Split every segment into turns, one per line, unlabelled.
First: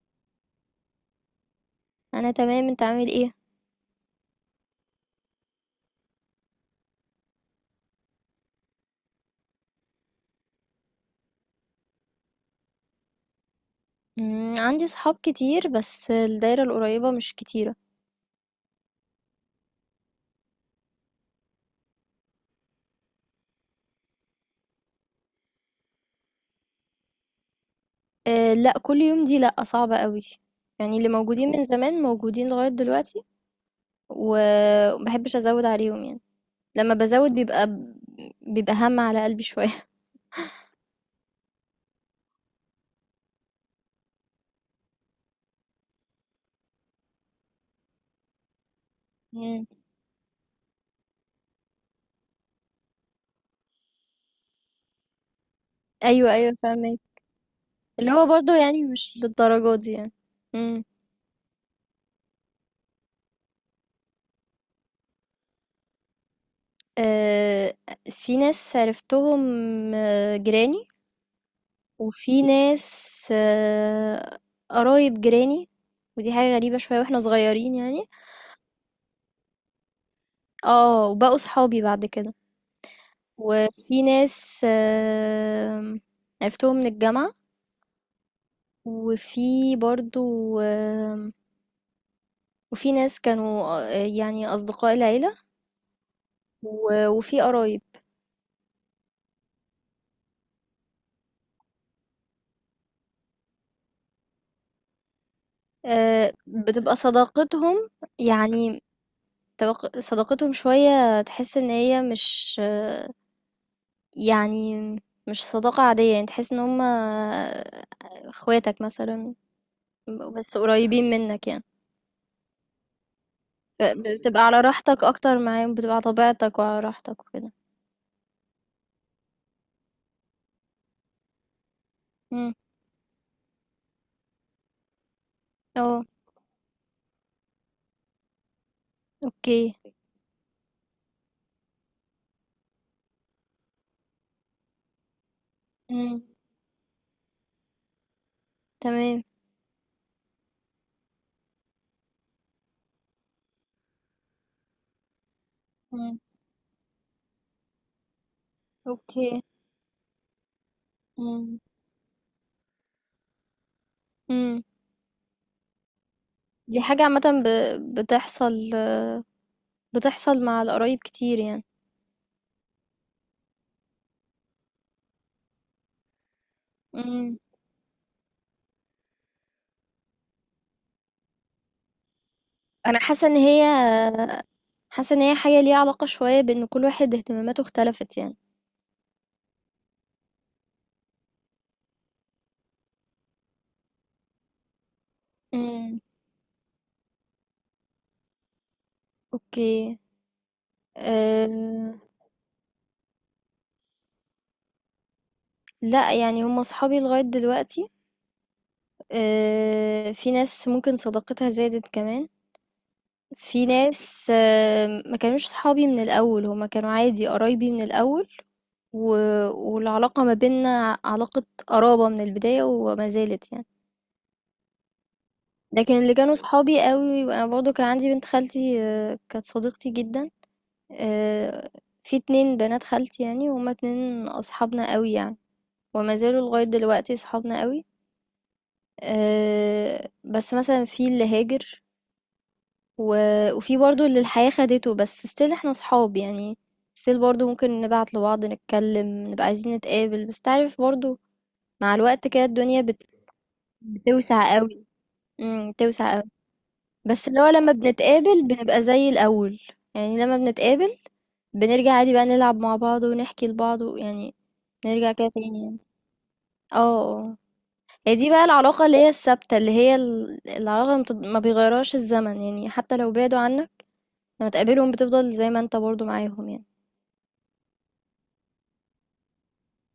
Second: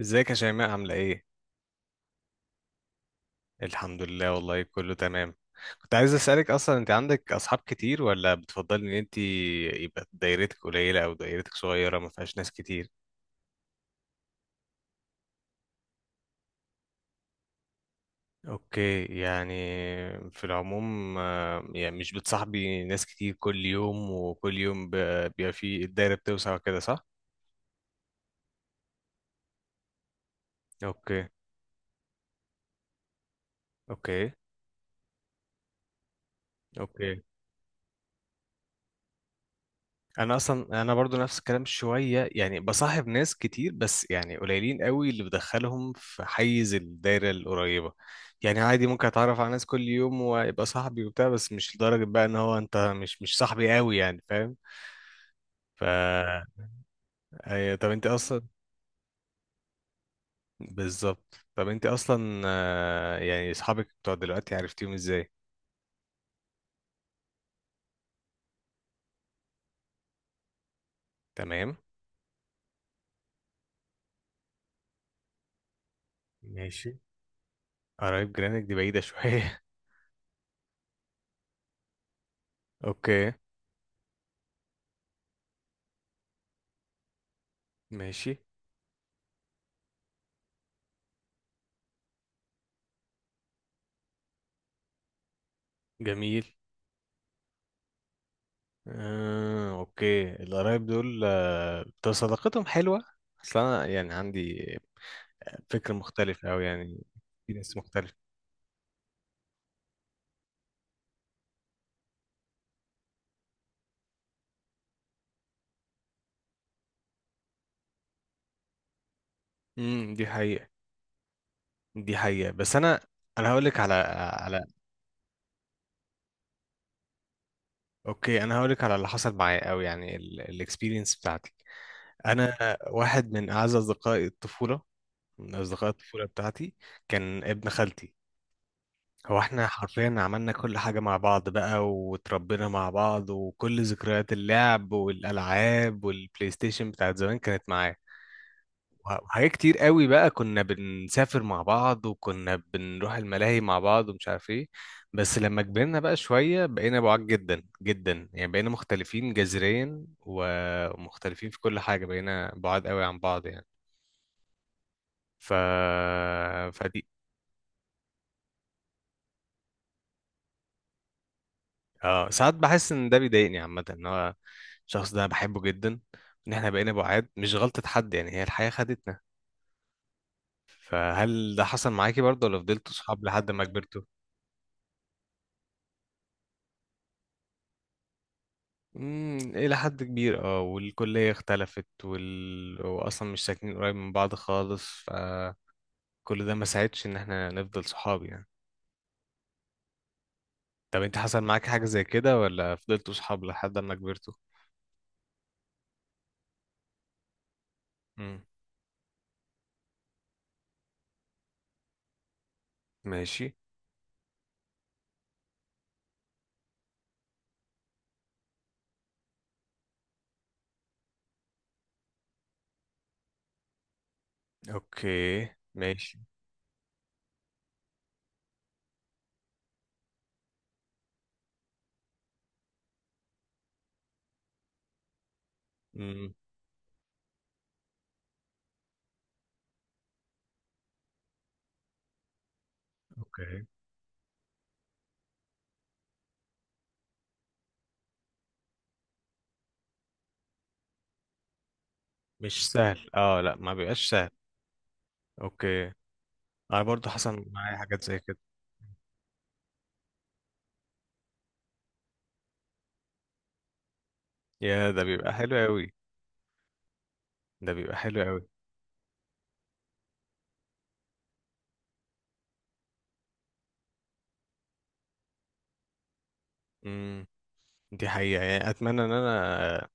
ازيك يا شيماء عاملة ايه؟
أنا تمام، أنت عامل إيه؟
الحمد لله، والله كله تمام. كنت عايز اسألك، اصلا انت عندك اصحاب كتير، ولا بتفضلي ان انت يبقى دايرتك قليلة او دايرتك صغيرة ما فيهاش ناس كتير؟
عندي صحاب كتير بس الدايرة القريبة مش كتيرة.
اوكي يعني، في العموم يعني مش بتصاحبي ناس كتير كل يوم، وكل يوم بيبقى في الدايرة بتوسع وكده، صح؟
أه لأ، كل يوم دي لأ، صعبة قوي. يعني اللي
اوكي،
موجودين من زمان موجودين لغاية دلوقتي،
اوكي،
ومبحبش أزود عليهم يعني. لما
اوكي،
بزود بيبقى هم على قلبي شوية.
انا اصلا برضو نفس الكلام شويه، يعني بصاحب ناس كتير بس يعني قليلين قوي اللي بدخلهم في حيز الدايره القريبه. يعني عادي ممكن اتعرف على
مم.
ناس كل يوم ويبقى صاحبي وبتاع، بس مش لدرجه بقى ان هو انت مش صاحبي قوي، يعني فاهم. ف
أيوه أيوه فاهمك،
أيوة، طب انت
اللي هو
اصلا
برضه يعني مش للدرجة دي يعني. مم.
بالظبط، طب انت اصلا يعني اصحابك بتوع دلوقتي عرفتيهم ازاي؟
أه، في ناس عرفتهم جيراني،
تمام.
وفي ناس قرايب جيراني، ودي حاجة غريبة
ماشي.
شوية واحنا صغيرين يعني.
قرايب جيرانك دي بعيده شويه.
اه، وبقوا صحابي بعد كده.
اوكي.
وفي ناس عرفتهم من الجامعة،
ماشي.
وفي برضو آم، وفي ناس كانوا يعني أصدقاء العيلة،
جميل.
وفي قرايب.
اوكي، القرايب دول، طب صداقتهم حلوة، اصل انا يعني عندي فكر مختلف اوي
بتبقى
يعني، في
صداقتهم
ناس مختلفة.
يعني، صداقتهم شوية تحس ان هي مش يعني مش صداقة عادية، يعني تحس ان هما اخواتك مثلا،
امم، دي
بس
حقيقة.
قريبين منك يعني.
دي حقيقة، بس انا هقول لك على
بتبقى على
على
راحتك اكتر معاهم، بتبقى على طبيعتك وعلى راحتك وكده.
اوكي، انا هقول لك على اللي حصل معايا، او يعني الاكسبيرينس بتاعتي.
امم
انا واحد من اعز اصدقائي الطفولة، من اصدقاء
اه
الطفولة بتاعتي، كان ابن خالتي. هو
اوكي.
احنا حرفيا عملنا كل حاجة مع بعض بقى، وتربينا مع بعض، وكل ذكريات اللعب والألعاب
امم
والبلاي ستيشن بتاعت زمان كانت معاه.
تمام.
وحاجات كتير قوي بقى، كنا بنسافر مع بعض، وكنا بنروح الملاهي مع بعض، ومش عارف ايه. بس لما كبرنا بقى
امم
شوية بقينا بعاد جدا جدا، يعني بقينا مختلفين
اوكي.
جذريا ومختلفين
امم
في كل حاجة، بقينا بعاد قوي عن بعض يعني.
امم
ف...
دي حاجة
فدي،
عامة بتحصل، بتحصل مع القرايب كتير يعني.
اه ساعات بحس ان ده بيضايقني عامة، ان هو الشخص ده بحبه جدا، ان احنا بقينا بعاد
امم
مش غلطة حد، يعني هي الحياة خدتنا. فهل ده حصل معاكي برضه، ولا فضلتوا
انا
صحاب
حاسة ان
لحد
هي،
ما كبرتوا؟
حاسة ان هي حاجة ليها علاقة شوية بان كل واحد اهتماماته اختلفت يعني.
امم، الى حد كبير اه، والكلية اختلفت، واصلا مش ساكنين قريب من بعض خالص، فكل
امم
ده ما ساعدش ان احنا نفضل صحاب يعني.
اوكي.
طب انت حصل
آآ
معاك حاجة زي كده، ولا فضلتوا صحاب لحد ما كبرتوا؟
لأ، يعني هم صحابي لغاية دلوقتي.
امم.
في ناس ممكن صداقتها زادت كمان،
ماشي.
في ناس أه ما كانوش صحابي من الأول، هم كانوا عادي قرايبي من الأول، و والعلاقة ما بيننا علاقة قرابة من البداية وما زالت يعني.
اوكي.
لكن اللي
ماشي.
كانوا صحابي أوي، وأنا برضه كان عندي بنت خالتي كانت صديقتي جدًا. آآ في 2 بنات خالتي يعني، وهُم 2 أصحابنا أوي يعني، وما
امم.
زالوا لغاية دلوقتي صحابنا أوي. بس مثلًا في اللي هاجر، و
اوكي.
وفي برضه اللي الحياة خدته، بس still إحنا أصحاب يعني. still برضه ممكن نبعت لبعض، نتكلّم، نبقى عايزين نتقابل، بس أنت عارف برضه مع الوقت كده
مش
الدنيا
سهل، اه لا ما بيبقاش سهل.
بتوسع أوي.
اوكي،
بتوسع أوي.
انا برضو
بس اللي
حصل
هو لمّا
معايا حاجات زي كده.
بنتقابل بنبقى زي الأول، يعني لمّا بنتقابل بنرجع عادي بقى نلعب مع بعض ونحكي لبعض ويعني
يا، ده
نرجع كده
بيبقى حلو
تاني يعني.
قوي.
آه، آه.
ده بيبقى
هي
حلو
دي بقى
قوي.
العلاقة اللي هي الثابتة، اللي هي العلاقة اللي ما بيغيرهاش الزمن، يعني حتى لو بعدوا عنك لما تقابلهم بتفضل زي ما انت برضو معاهم يعني.
امم، دي حقيقة، يعني اتمنى ان انا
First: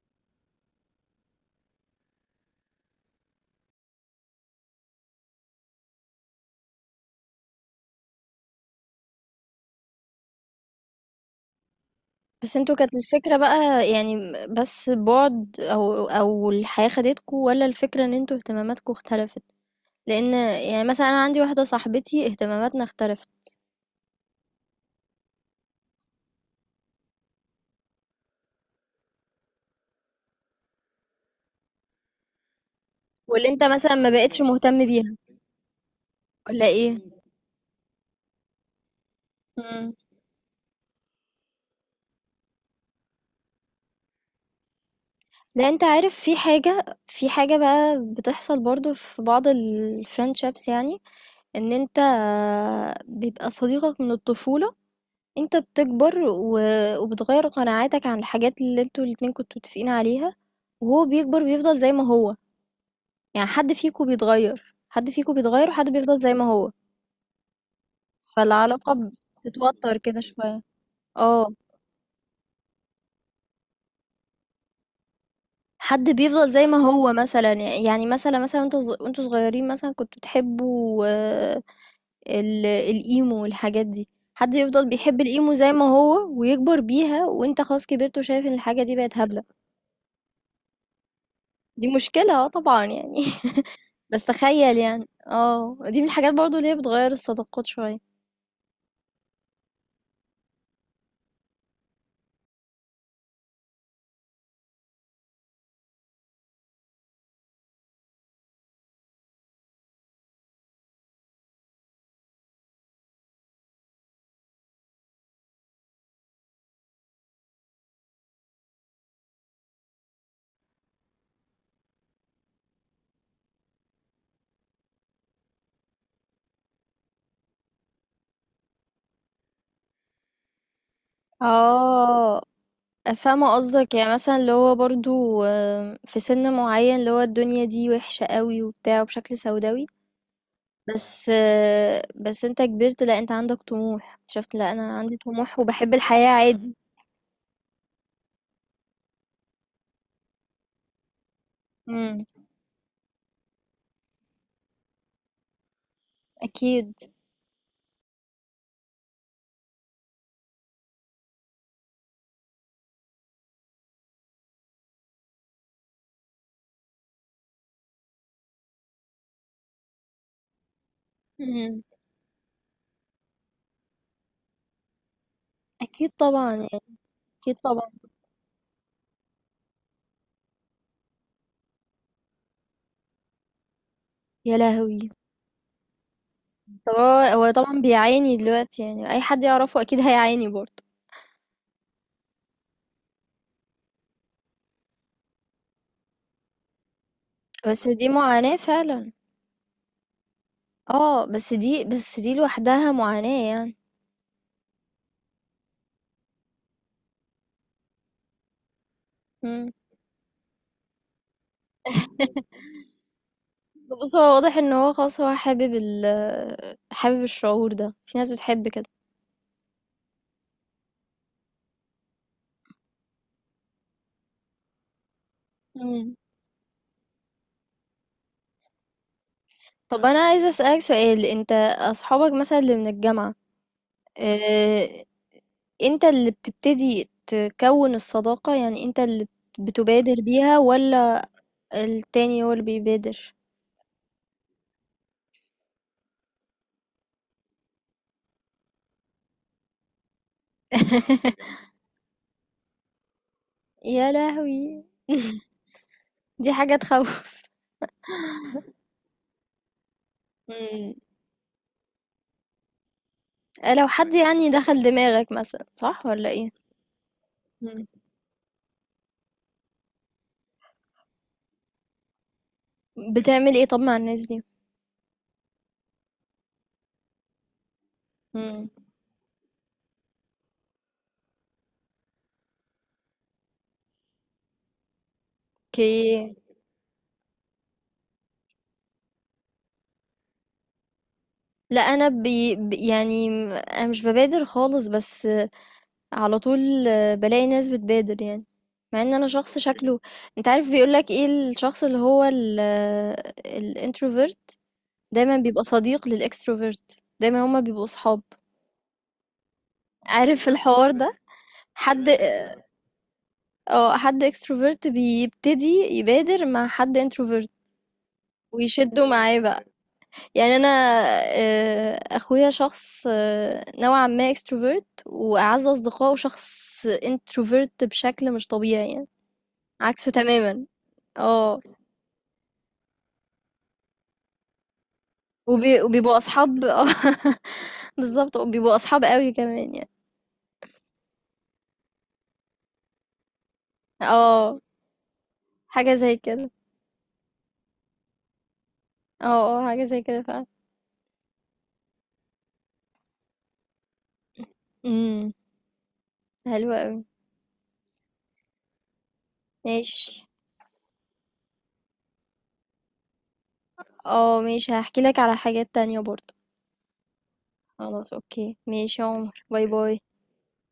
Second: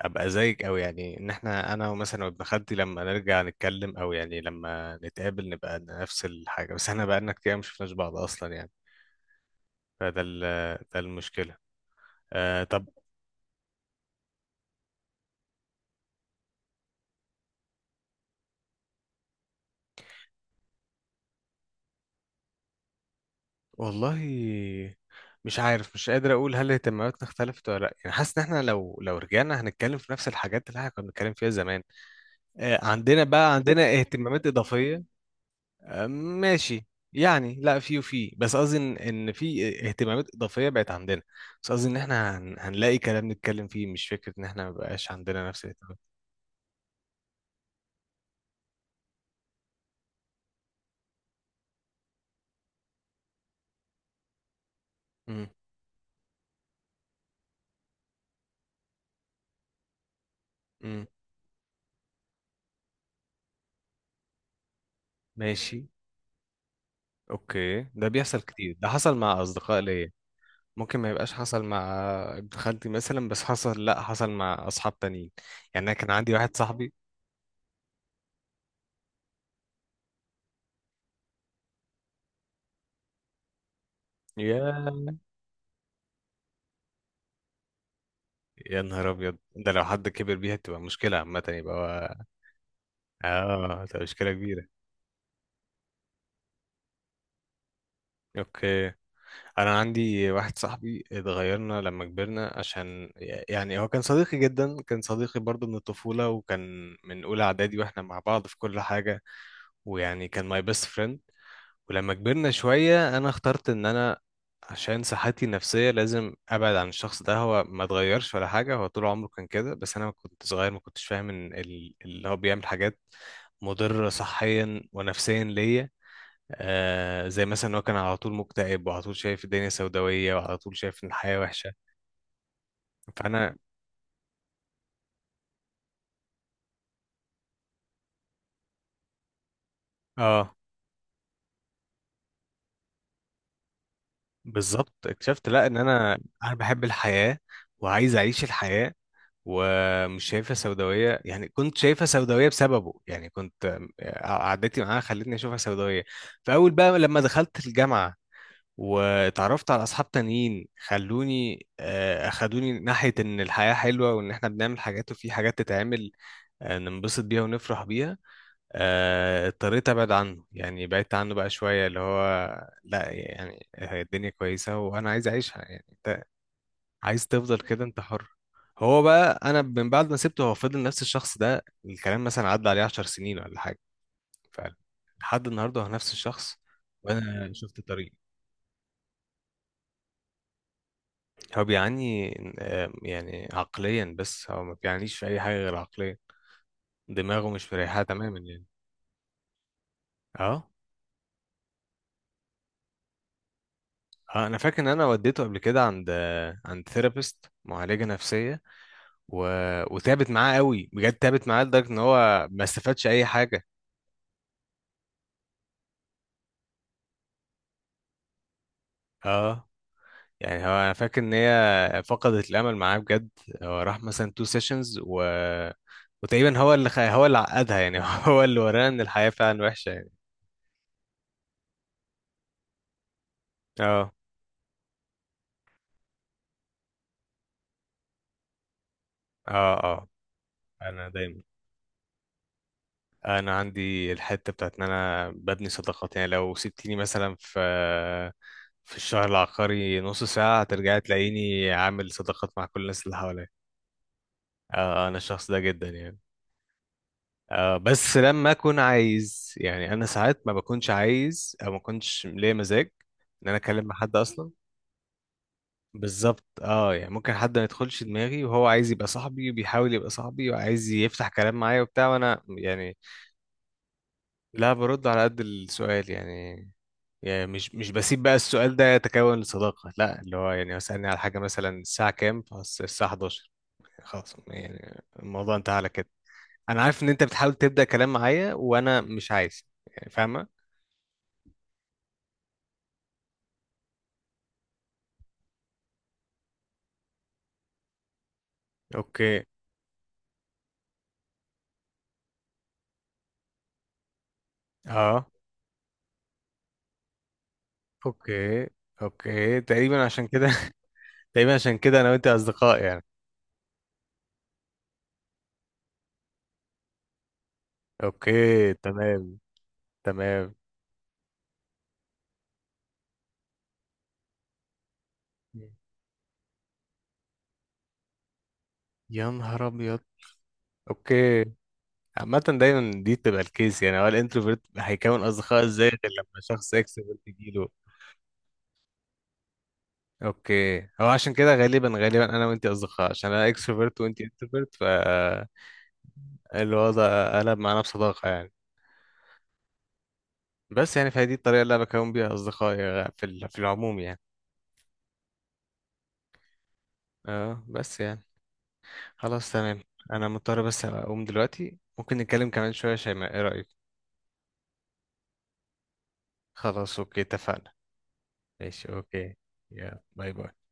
ابقى زيك، او يعني ان احنا، انا مثلا وابن خالتي لما نرجع نتكلم، او يعني لما نتقابل نبقى نفس الحاجة، بس احنا بقالنا كتير ما شفناش بعض اصلا يعني. فده ال- ده المشكلة.
بس انتوا
طب،
كانت الفكرة بقى يعني، بس بعد او الحياة خدتكوا، ولا الفكرة ان انتوا اهتماماتكوا اختلفت؟ لان يعني مثلا انا عندي واحدة صاحبتي اهتماماتنا اختلفت،
والله مش عارف، مش قادر اقول هل اهتماماتنا اختلفت ولا لا، يعني حاسس ان احنا لو رجعنا هنتكلم في نفس الحاجات اللي احنا كنا بنتكلم فيها زمان. عندنا
واللي
بقى
انت مثلا
عندنا
ما بقتش
اهتمامات
مهتم
اضافيه.
بيها، ولا
ماشي.
ايه؟
يعني لا، في وفي، بس قصدي ان إن في
مم.
اهتمامات اضافيه بقت عندنا. بس قصدي ان احنا هنلاقي كلام نتكلم فيه، مش فكره ان احنا ما بقاش عندنا نفس
لا انت
الاهتمامات.
عارف، في حاجة، في حاجة بقى بتحصل برضو في بعض الفريندشيبس يعني. إن أنت بيبقى صديقك من الطفولة،
امم.
أنت بتكبر وبتغيّر قناعاتك عن الحاجات اللي أنتم الاتنين كنتم متفقين عليها،
امم.
وهو بيكبر بيفضل زي ما هو. يعني حد فيكم بيتغيّر، حد فيكم بيتغيّر
ماشي.
وحد بيفضل زي ما هو،
اوكي، ده بيحصل كتير، ده
فالعلاقة
حصل مع اصدقاء
بتتوتر
ليا.
كده شوية.
ممكن ما يبقاش
آه،
حصل مع ابن خالتي مثلا، بس حصل، لا حصل مع اصحاب تانيين. يعني انا كان
حد
عندي
بيفضل
واحد
زي ما
صاحبي.
هو مثلًا، يعني مثلًا وأنتم صغيّرين مثلًا كنتم بتحبوا الإيمو والحاجات دي. حد
يا
يفضل بيحب الإيمو زي ما هو ويكبر بيها، وانت خلاص كبرت وشايف ان
يا
الحاجة دي
نهار
بقت
ابيض،
هبلة.
ده لو حد كبر بيها تبقى مشكله عامه، يبقى
دي مشكلة اه طبعا يعني.
اه، تبقى
بس
مشكله كبيره.
تخيل يعني، اه دي من الحاجات برضو اللي هي بتغير الصداقات شوية.
اوكي، انا عندي واحد صاحبي اتغيرنا لما كبرنا عشان، يعني هو كان صديقي جدا، كان صديقي برضه من الطفوله، وكان من اولى اعدادي واحنا مع بعض في كل حاجه، ويعني كان ماي بيست friend. ولما كبرنا شوية أنا اخترت إن أنا عشان صحتي النفسية لازم أبعد عن الشخص ده. هو ما اتغيرش ولا حاجة، هو طول عمره كان كده، بس أنا كنت صغير ما كنتش فاهم إن اللي هو بيعمل حاجات مضرة صحيا ونفسيا ليا. زي مثلا هو كان على طول مكتئب، وعلى طول شايف الدنيا سوداوية، وعلى طول شايف إن الحياة وحشة.
اه
فأنا
فاهمة قصدك، يعني مثلا اللي هو برضو في سن معين اللي هو الدنيا دي وحشة قوي وبتاع وبشكل سوداوي.
آه
بس بس انت كبرت، لا انت عندك طموح. شفت، لا
بالظبط،
انا عندي
اكتشفت
طموح
لا إن
وبحب
أنا
الحياة عادي.
بحب الحياة، وعايز أعيش الحياة، ومش شايفها سوداوية، يعني كنت شايفها
امم
سوداوية بسببه، يعني كنت قعدتي معاها خلتني أشوفها سوداوية. فأول
اكيد.
بقى لما دخلت الجامعة، واتعرفت على أصحاب تانيين خلوني، أخدوني ناحية إن الحياة حلوة، وإن إحنا بنعمل حاجات، وفي حاجات تتعمل ننبسط بيها ونفرح بيها. اضطريت أبعد عنه، يعني بعدت عنه بقى شوية، اللي هو لا، يعني هي الدنيا كويسة وأنا عايز أعيشها يعني.
أكيد طبعا يعني.
عايز
أكيد
تفضل كده
طبعا.
انت حر. هو بقى انا من بعد ما سبته هو فضل نفس الشخص ده، الكلام مثلا عدى عليه 10 سنين ولا حاجه.
يا
فعلا،
لهوي!
لحد النهارده هو نفس الشخص.
طبعا
وانا
هو طبعا
شفت طريق.
بيعاني دلوقتي، يعني أي حد يعرفه أكيد هيعاني برضه.
هو بيعاني يعني عقليا، بس هو ما بيعانيش في اي حاجه غير عقليا، دماغه مش
بس
مريحه
دي
تماما
معاناة
يعني.
فعلا.
اه.
اه، بس دي لوحدها معاناة يعني.
اه. انا فاكر ان انا وديته قبل كده عند، عند ثيرابيست، معالجه نفسيه و...
مم.
وتعبت معاه قوي بجد، تعبت معاه لدرجه ان هو ما استفادش اي حاجه.
بص، هو واضح ان هو خلاص هو حابب الشعور ده. في ناس بتحب كده.
اه، يعني هو انا فاكر ان هي فقدت الامل معاه بجد. هو راح مثلا تو سيشنز و
مم.
وتقريبا هو اللي هو اللي عقدها يعني. هو اللي ورانا ان الحياة فعلا وحشة
طب
يعني.
انا عايزه اسالك سؤال، انت اصحابك مثلا اللي من الجامعه،
اه.
اه، انت اللي بتبتدي تكون الصداقه يعني، انت اللي
اه. اه،
بتبادر بيها،
انا
ولا
دايما،
التاني هو اللي بيبادر؟
انا عندي الحتة بتاعت ان انا ببني صداقات، يعني لو سبتيني مثلا في الشهر العقاري نص ساعة هترجعي تلاقيني عامل صداقات مع كل الناس اللي حواليا.
يا
اه.
لهوي!
انا الشخص ده جدا يعني.
دي حاجة تخوّف.
بس لما اكون عايز، يعني انا ساعات ما بكونش
إمم.
عايز، او ما كنتش ليا مزاج ان انا اكلم
لو
مع
حد
حد
يعني
اصلا.
دخل دماغك مثلًا، صح والّا
بالظبط،
إيه؟
اه يعني ممكن حد ما
إمم.
يدخلش دماغي وهو عايز يبقى صاحبي، وبيحاول يبقى صاحبي، وعايز يفتح كلام معايا وبتاع، وانا يعني
بتعمل إيه طب مع الناس دي؟
لا برد على قد السؤال يعني. يعني مش بسيب بقى
إمم.
السؤال ده يتكون لصداقة، لا اللي هو يعني اسألني على حاجة مثلا الساعة كام، الساعة 11، خلاص، يعني الموضوع انتهى على كده.
أوكي.
انا عارف ان انت بتحاول تبدأ كلام معايا، وانا مش عايز، يعني فاهمة.
لأ أنا بي ب يعني م أنا مش بابادر خالص، بس على طول بالاقي ناس بتبادر يعني، مع إن أنا
اوكي.
شخص شكله. أنت عارف بيقول لك إيه الشخص اللي هو الintrovert،
اه.
دايمًا بيبقى صديق للextrovert، دايمًا هُم بيبقوا صحاب.
اوكي. اوكي تقريبا عشان كده.
عارف الحوار ده؟
تقريبا عشان كده
حد
انا وانت اصدقاء يعني.
اه حد اكستروفرت بيبتدي يبادر مع حد انتروفرت
اوكي.
ويشدوا معاه
تمام.
بقى.
تمام.
يعني انا اخويا شخص نوعا ما اكستروفرت، واعز اصدقائه شخص انتروفرت بشكل مش طبيعي يعني،
يا نهار ابيض.
عكسه تماما.
اوكي.
اه.
عامة دايما دي بتبقى الكيس، يعني هو الانتروفيرت هيكون اصدقاء ازاي غير
وبيبقوا
لما
اصحاب.
شخص
اه
اكستروفيرت يجيله؟
بالظبط، وبيبقوا اصحاب قوي كمان يعني.
اوكي، هو عشان كده غالبا انا وانت اصدقاء، عشان انا اكستروفيرت وانت
اه
انتروفيرت، فالوضع
حاجه زي كده.
قلب معانا بصداقة يعني.
اه اه حاجه زي كده فعلا.
بس يعني، فهي دي الطريقة اللي انا بكون بيها اصدقائي، في العموم يعني.
امم حلوه قوي.
اه بس يعني، خلاص تمام.
ماشي.
انا مضطر بس اقوم دلوقتي، ممكن نتكلم كمان شوية يا شيماء، ايه رأيك؟
اه ماشي، هحكي لك على حاجات تانية برضو.
خلاص اوكي، اتفقنا.
خلاص اوكي،
ماشي
ماشي يا
اوكي،
عمر، باي باي.
يا باي باي.